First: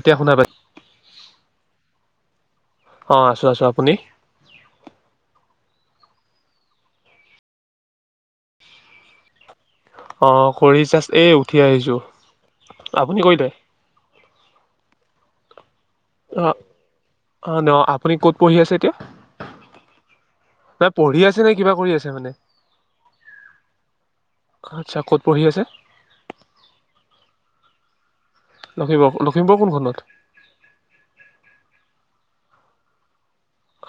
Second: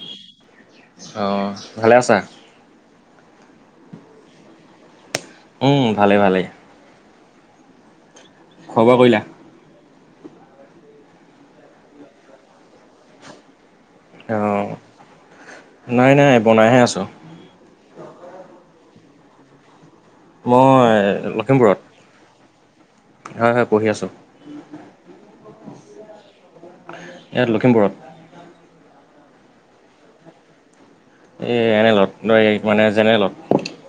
এতিয়া শুনা পাই অহ ভালে আছা? অহ আছো আছো আপুনি? অহ ভালেই ভালেই। খোৱা বোৱা কৰিলা? অহ কৰি জাষ্ট এই উঠি আহিছো, আপুনি কৰিলে? অহ অহ অহ নহ আপুনি ক'ত পঢ়ি আছে? কি নহ মই পঢ়ি আছে নে কিবা লখিমপুৰত কৰি আছে মানে? হয় হয় পঢ়ি আছোঁ, আচ্ছা ক'ত পঢ়ি আছে ইয়াত লখিমপুৰত অহ লখিমপুৰৰ কোনখনত? এহ এনেলত মানে জেনেলত।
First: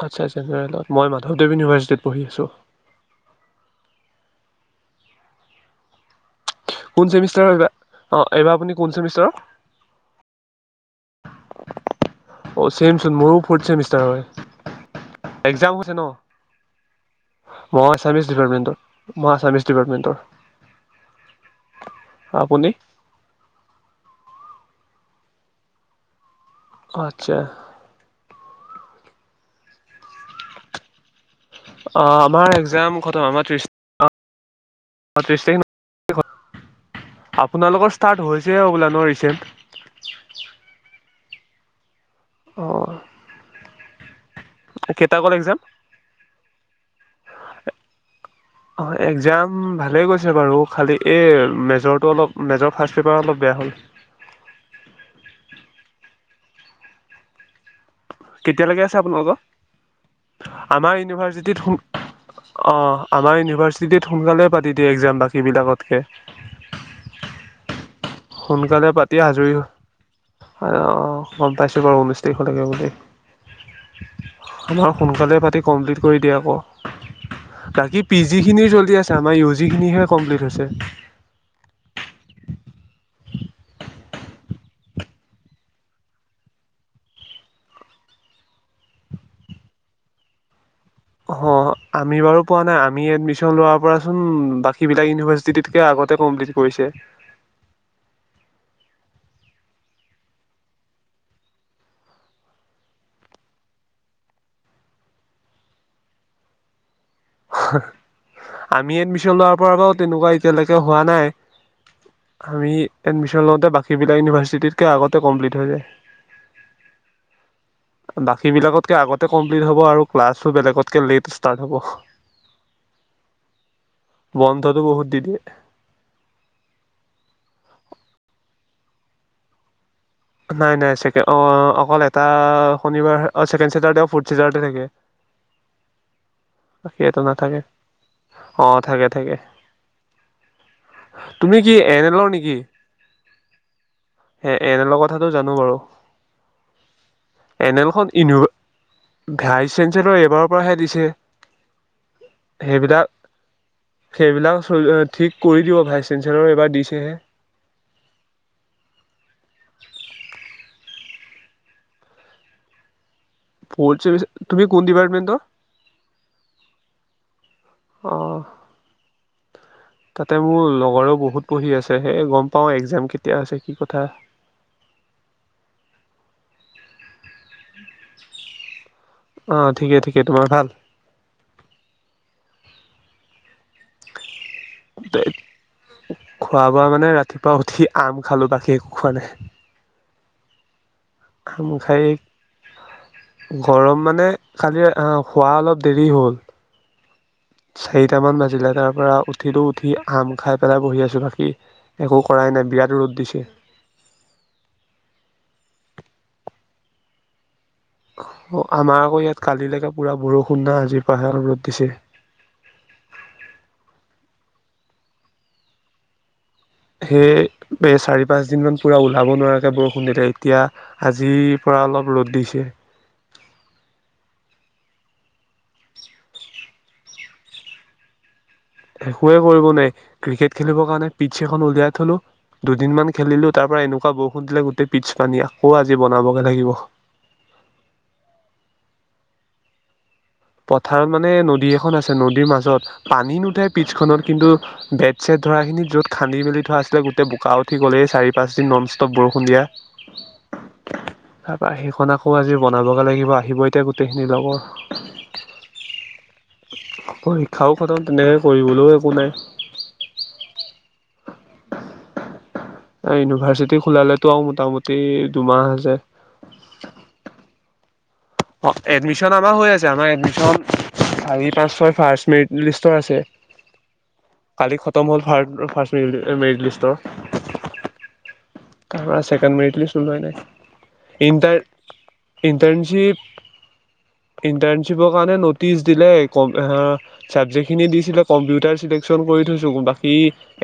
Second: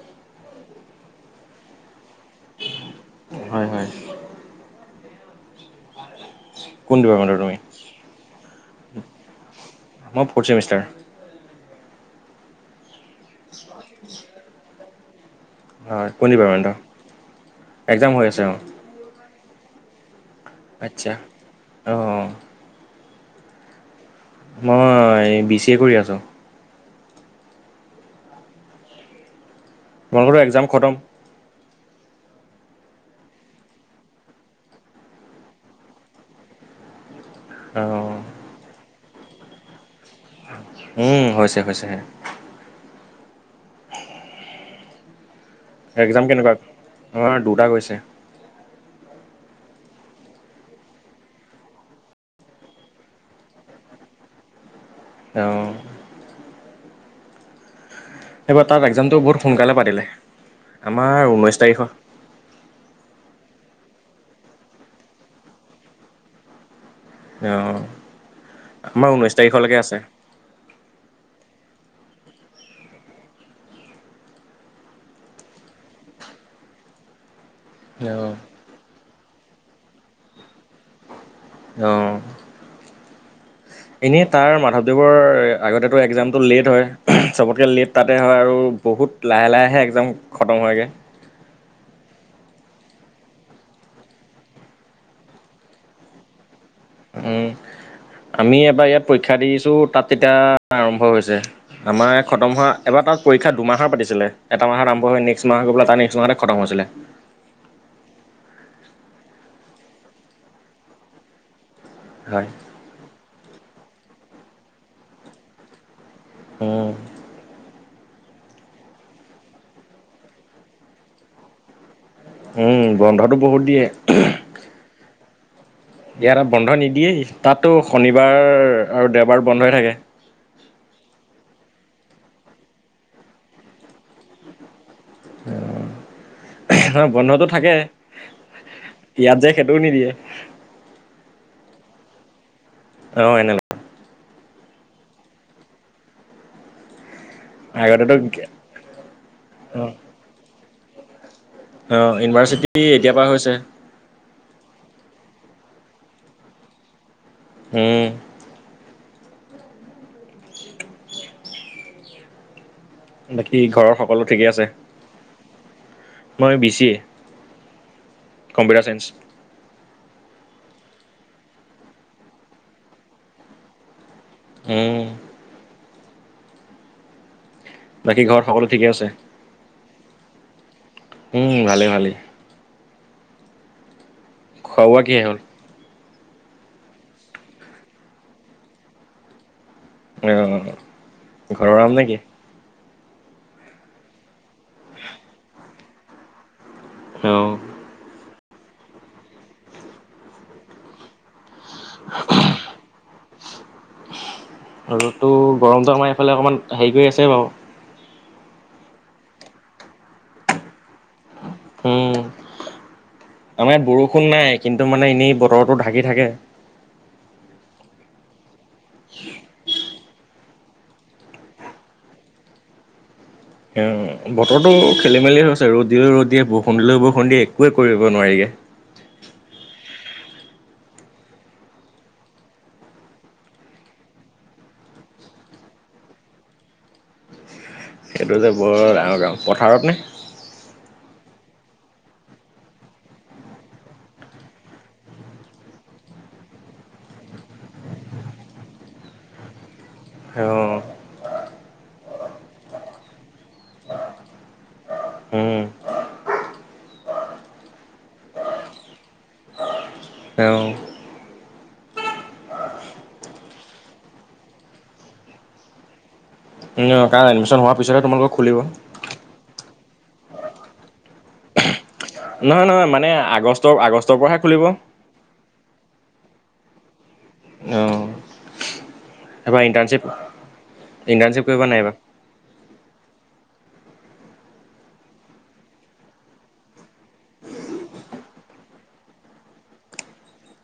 আচ্ছা আচ্ছা। মই মাধৱদেৱ ইউনিভাৰ্চিটিত পঢ়ি আছোঁ। হয় হয়। কোন ডিপাৰ্টমেণ্টৰ চেমিষ্টাৰৰ তুমি? এইবাৰ, এইবাৰ আপুনি কোন চেমিষ্টাৰৰ? মই ফ'ৰ্থ ছেমিষ্টাৰ। অ চেমচোন মোৰো ফ'ৰ্থ চেমিষ্টাৰ হয়। এক্জাম হৈছে হয়, নহ। কোন ডিপাৰ্টমেণ্টৰ? মই এক্সাম আছামিজ হৈ আছে অ', ডিপাৰ্টমেণ্টৰ, ডিপাৰ্টমেণ্টৰ আচ্ছা অহ। আপুনি মই বি চি এ কৰি আছোঁ। অহ আচ্ছা। মই বোলো এক্জাম খটম। অহ আমাৰ একজাম খটম। আমাৰ ত্ৰিশ অহ ত্ৰিশ তাৰিখ আপোনালোকৰ অ', ষ্টাৰ্ট হৈছে হবলা‌ নহ, [unintelligible] উম, হৈছে হৈছে। অহ [unintelligible] কেইটা গ'ল একজাম? এক্সাম কেনেকুৱা? আমাৰ দুটা গৈছে। অ একজাম ভালেই গৈছে বাৰু, খালি এই মেজৰটো অলপ মেজৰ ফাৰ্ষট পেপাৰ অলপ বেয়া হ'ল। তেওঁ এইবাৰ কেতিয়ালৈ তাত আছে এক্সামটো বহুত আপোনালোকৰ? সোনকালে পাতিলে। আমাৰ ঊনৈছ ইউনিভাৰ্চিটিত তাৰিখৰ আ আমাৰ ইউনিভাৰ্চিটি তিত সোনকালে পাতি দিয়ে এক্জাম বাকী বিলাকতকে। অঅ সোনকালে পাতি আাজৰি অ, গম পাইছো। এইবাৰ ঊনৈছ তাৰিখলৈকে বুলি। আমাৰ সোনকালে পাতি কমপ্লিট কৰি দিয়ে আকৌ। বাকী পি অ', জি খিনি চলি আছে। আমাৰ ইউ জি খিনিহে কমপ্লিট হৈছে। ছাত অ এনেই তাৰ মাধৱদেৱৰ আগতেতো এক্জামটো লেট হয়। চবতকৈ লেট তাতে হয় আৰু বহুত লাহে লাহেহে এক্জাম খতম হয়গে। অ আমি বাৰু পোৱা নাই। আমি এডমিশন লোৱাৰ পৰাচোন বাকী বিলাক ইউনিভাৰ্চিটকে আগতে কমপ্লিট কৰিছে উম আমি এবাৰ ইয়াত পৰীক্ষা দিছোঁ, তাত তেতিয়া আৰম্ভ হৈছে। আমাৰ খতম হোৱা এবাৰ তাত পৰীক্ষা দুমাহৰ পাতিছিলে। এটা মাহত আৰম্ভ হৈ হয় নেক্সট মাহ হৈ গৈ পেলাই তাৰ নেক্সট মাহতহে খতম হৈছিলে। আমি এডমিচন লোৱাৰ পৰা বাৰু তেনেকুৱা এতিয়ালৈকে হোৱা নাই। হয়, আমি এডমিছন লওঁতে বাকী সেইবিলাক ইউনিভাৰ্চিটিতকৈ আগতে কমপ্লিট হৈ যায়। অ বাকী বিলাকতকে আগতে কমপ্লিট হব আৰু ক্লাছো বেলেগতকে লেট ষ্টাৰ্ট হব। উম, বন্ধটো বহুত দিয়ে। বন্ধটো বহুত দি দিয়ে ইয়াত আমাক বন্ধ নিদিয়েই। তাতো শনিবাৰ আৰু দেওবাৰ বন্ধই থাকে নাই নাই ছাগে। অ, অকল এটা শনিবাৰ অ ছেকেন চেতাৰদে আৰু ফৰ্ট চেতাৰদে থাকে। অ। বাকীটো নাথাকে। অ থাকে, থাকে। ইয়াত যে সেইটোও নিদিয়ে তুমি কি এন এলৰ নেকি? অ এনেল হে এনে লৰ কথাটো জানো বাৰু। এনেলখন আগতেতো ইউনিভাৰ ভাইচ অ চেঞ্চেলৰ এইবাৰৰ পৰাহে দিছে। এ এ [unintelligible] অ ইউনিভাৰ্চিটি সেইবিলাক, এতিয়াৰ পৰা হৈছে সেইবিলাক চব ঠিক কৰি দিব, ভাইচ চেঞ্চেলৰ এইবাৰ দিছেহে। হু। বাকী ঘৰৰ ফৰ্থ সকলো চেমিষ্টাৰ ঠিকে তুমি আছে? কোন ডিপাৰ্টমেণ্টৰ মই বি চি এ, অঁ কম্পিউটাৰ চাইন্স। তাতে মোৰ লগৰও বহুত পঢ়ি আছে। সেইয়ে গম পাওঁ একজাম কেতিয়া আছে, কি কথা। উ বাকী ঘৰত সকলো ঠিকেই আছে? অঁ ঠিকে তোমাৰ ভাল? উম ভালে ভালেই। খোৱা-বোৱা কি হ'ল? খোৱা-বোৱা মানে ৰাতিপুৱা উঠি আম খালো, বাকী একো খোৱা নাই। অহ ঘৰৰ আম নেকি গৰম মানে খালি অ খোৱা অলপ দেৰি হ'ল অ চাৰিটা মান বাজ তাৰ পৰা উঠিলোঁ উঠি আম খাই পেলাই বহি আছোঁ বাাকী একো কৰাই নাই বিৰাট ৰ'দ দিছে ৰ'দটো গৰমটো আমাৰ এইফালে অকণমান হেৰি কৰি আছে বাৰু অ আমাৰ আকৌ ইয়াত কালিলৈকে পুৰা বৰষুণ না আজিৰ পৰা হে উম আমাৰ ইয়াত বৰষুণ নাই কিন্তু মানে এনেই বতৰটো ঢাকি থাকে। সেই চাৰি পাঁচ দিন মান পুৰা ওলাব নোৱাকে ব দিলে এতিয়া আজিৰ পৰা অলপ ৰ'দ দিছে অ বতৰো খেলি মেলি হৈছে ৰ'দ দিলোঁ ৰদ দিয়ে বৰষুণ দিলোঁ বৰষুণ দিয়ে একোৱে কৰিব নোৱাৰি একোৱে কৰিব নোৱাৰ ক্ৰিকেট খেলিবৰ কাৰণে পিটছ একোয়ে কৰিব নোৱাৰি কিকেত খেলিব কাৰণে পিটছএখন উলিয়াই থলো দুদিন মমান খেলিলো তাৰ পৰা এনেকুৱা বৰষুণ দিলে গোটেই পিটছ পানী আকৌ আজি বনাবগে লাগিব। সেইটো যে বৰ ডাঙৰ কাম, পথাৰত নে? পথাৰত মানে নদী এখন আছে নদীৰ মাজত পানী নুঠে পথাৰ মানে নদী এখন আছে নদী মাজত পিছখনত কিন্তু বেড চেট ধৰা খিনি যত খান্দি মেলি থোৱা আছিলে গোটেই বোকা উঠি গ'লে চাৰি পাঁচদিন নন ষ্টপ বৰষুণ দিয়া অঁ তাৰপৰা সেইখন আকৌ আজি বনাবগৈ লাগিব আহিব এতিয়া গোটেইখিনিৰ লগৰ হম পৰীক্ষাও খতম তেনেকে কৰিবলৈও একো নাই। তেওঁ ইউনিভাৰ্চিটি খোলালেতো মোটামুটি দুমাহ যে উ কাৰণ এডমিশন হোৱাৰ পিছত তোমালোক অ এডমিশন আমাৰ হৈ আছে আমাৰ এডমিশন চাৰি পাঁচ ছয় ফাৰ্ষ মেৰিট নহয় নহয় লিষ্টৰ মানে আছে আগষ্ট আগষ্টৰ পৰাহে খুলিব কালি খতম হ'ল ফাষ্ট মেৰিট ভিতৰত এই মেৰিট অঁ। লিষ্টৰ তাৰপৰা ছেকেণ্ড এইবাৰ মেৰিট লিষ্ট ইণ্টাৰ্ণশ্বিপ ওলোৱা নাই ইণ্টাৰ্ণশ্বিপ কৰিবা নাই এইবাৰ ইণ্টাৰ ইণ্টাৰ্ণশ্বিপ ইন্টাশ্বিপৰ কাৰণে নটিচ দিলে চাপজেক্ট খিনি দিছিলো কম্পিউটাৰ চেলেকচন কৰি কৈছো, বাকী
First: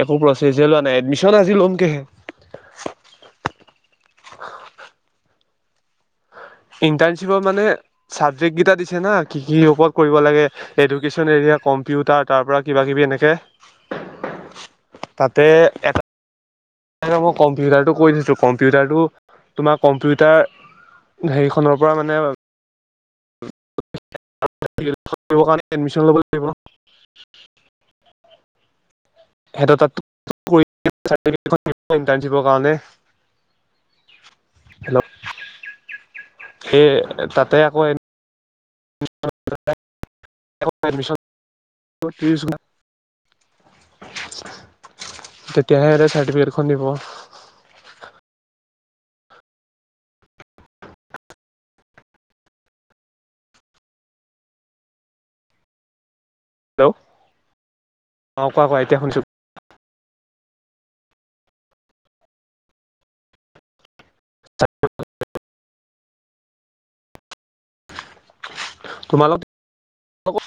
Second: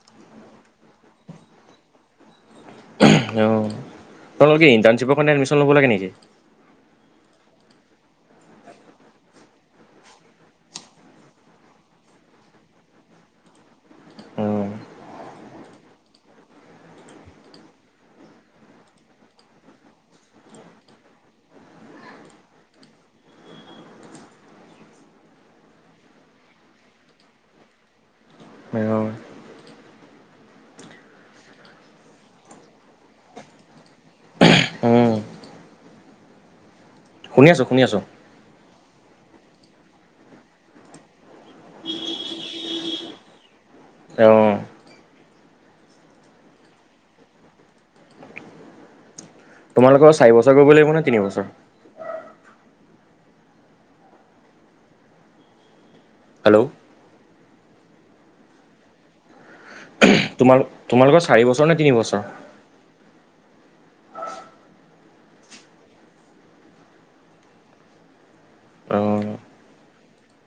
একো পচেচ লোৱা নাই। এডমিশন আজি লম গেহে অঁ তোমালোকৰ কি ইণ্টাৰ্ণশ্বিপৰ কাৰণে এডমিশ্যন ল'ব লাগে নেকি ইণ্টাৰ্ণশ্বিপৰ মানে চাবজেক্ট কেইটা দিছে না কি কি ওপৰত কৰিব লাগে এডুকেন এৰিয়া কম্পিউটাৰ তাৰ পৰা কিবা কিবি এনেকে অঁ তাতে এটা মই কম্পিউটাৰটো কৈ থৈছোঁ কম্পিউটাৰটো তোমাৰ কম্পিউটাৰ হেৰিখনৰ পৰা মানে ইন্টাশ্বিপ কৰিবৰ কাৰণে এডমিশন লব লাগিব ন। অঁ হেতৰ তাত চব কৰিব চাটিফিকেত ইন্টাশ্বিপ কাৰণে। হেল্ল' উম সেই শুনি তাতে আছোঁ শুনি আকৌ ি আছোঁ [unintelligible] অ',, তেতিয়াহে এতে চাৰ্টিফিকেটখন দিব। তোমালোকৰ চাৰি বছৰ কৰিব লাগিব নে, তিনিবছৰ। হেল্ল' অ কোৱা কোৱা এতিয়া শুনিছো। তোমালোকৰ চাৰি বছৰ নে তিনিবছৰ? [inaudible] অঁ তোমালোক [unintelligible]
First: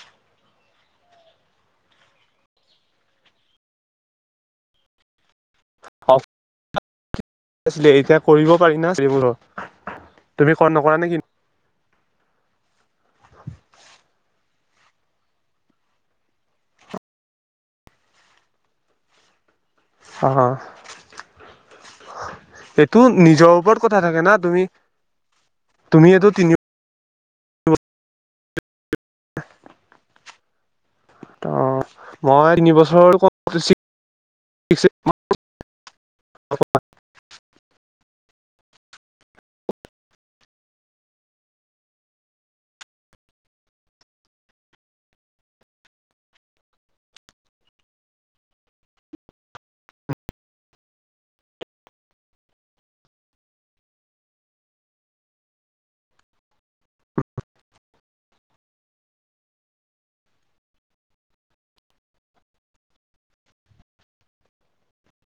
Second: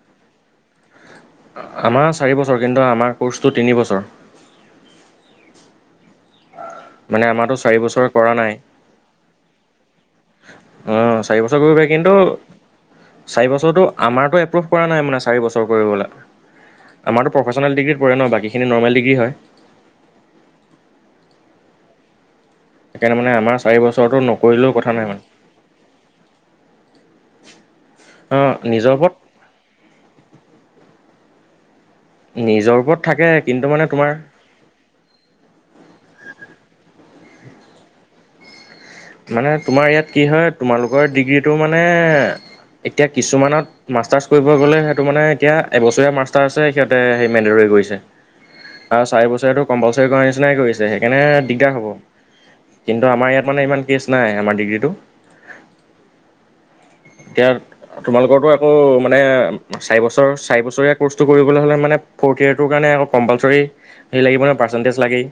আমাৰ চাৰি বছৰ। কিন্তু আমাৰ ক'ৰ্চটো তিনি বছৰ। অফ মানে আমাৰতো চাৰি বছৰ দেৰিকে কৰা কৰিব পাৰি না [unintelligible] তুমি কৰা নকৰা নে কি অ'চাৰি বছৰ কৰিব পাৰে কিন্তু, চাৰি বছৰটো আমাৰতো এপ্ৰুভ পৰা নাই মানে চাৰি বছৰ কৰিবলৈ, আমাৰতো প্ৰফেচনেল ডিগ্ৰীত পৰে ন বাকীখিনি নৰ্মেল ডিগ্ৰী হয়। অ'। এইটো সেইকাৰণে মানে নিজৰ আমাৰ চাৰি ওপৰত কথা বছৰটো থাকে না তুমি, নকৰিলেও কথা নাই মানে তুমি এইটো তিনিও অ' নিজৰ ওপৰত [inaudible] তো' মই নিজৰ ওপৰত তিনিবছৰ থাকে কিন্তু মানে তোমাৰ [unintelligible] [unintelligible] মানে তোমাৰ ইয়াত কি হয় তোমালোকৰ ডিগ্ৰীটো মানে, এতিয়া কিছুমানত মাষ্টাৰছ কৰিব গ'লে সিহঁতে মানে এতিয়া এবছৰীয়া মাষ্টাৰহে সিহঁতে সেই মেণ্ডেডৰি কৰিছে আৰু চাৰি বছৰীয়াটো কম্পালচৰী কৰাৰ নিচিনাই কৰিছে, সেইকাৰণে দিগদাৰ হ'ব কিন্তু আমাৰ ইয়াত মানে ইমান পেছ নাই আমাৰ ডিগ্ৰীটো, এতিয়া তোমালোকৰতো আকৌ মানে চাৰি বছৰ চাৰি বছৰীয়া ক'ৰ্চটো কৰিবলৈ হ'লে মানে ফ'ৰ্থ ইয়েৰটোৰ কাৰণে আকৌ কম্পালচৰি লাগিব নে পাৰ্চেণ্টিজ লাগেই।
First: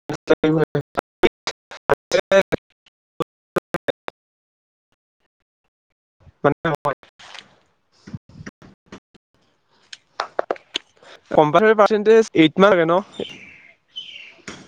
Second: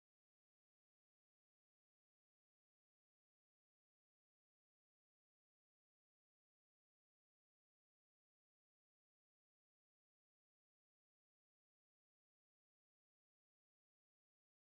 [unintelligible] [unintelligible] কম্পালচৰী পাৰ্চেন্টেজ এইট মাৰ্ক লাগে ন?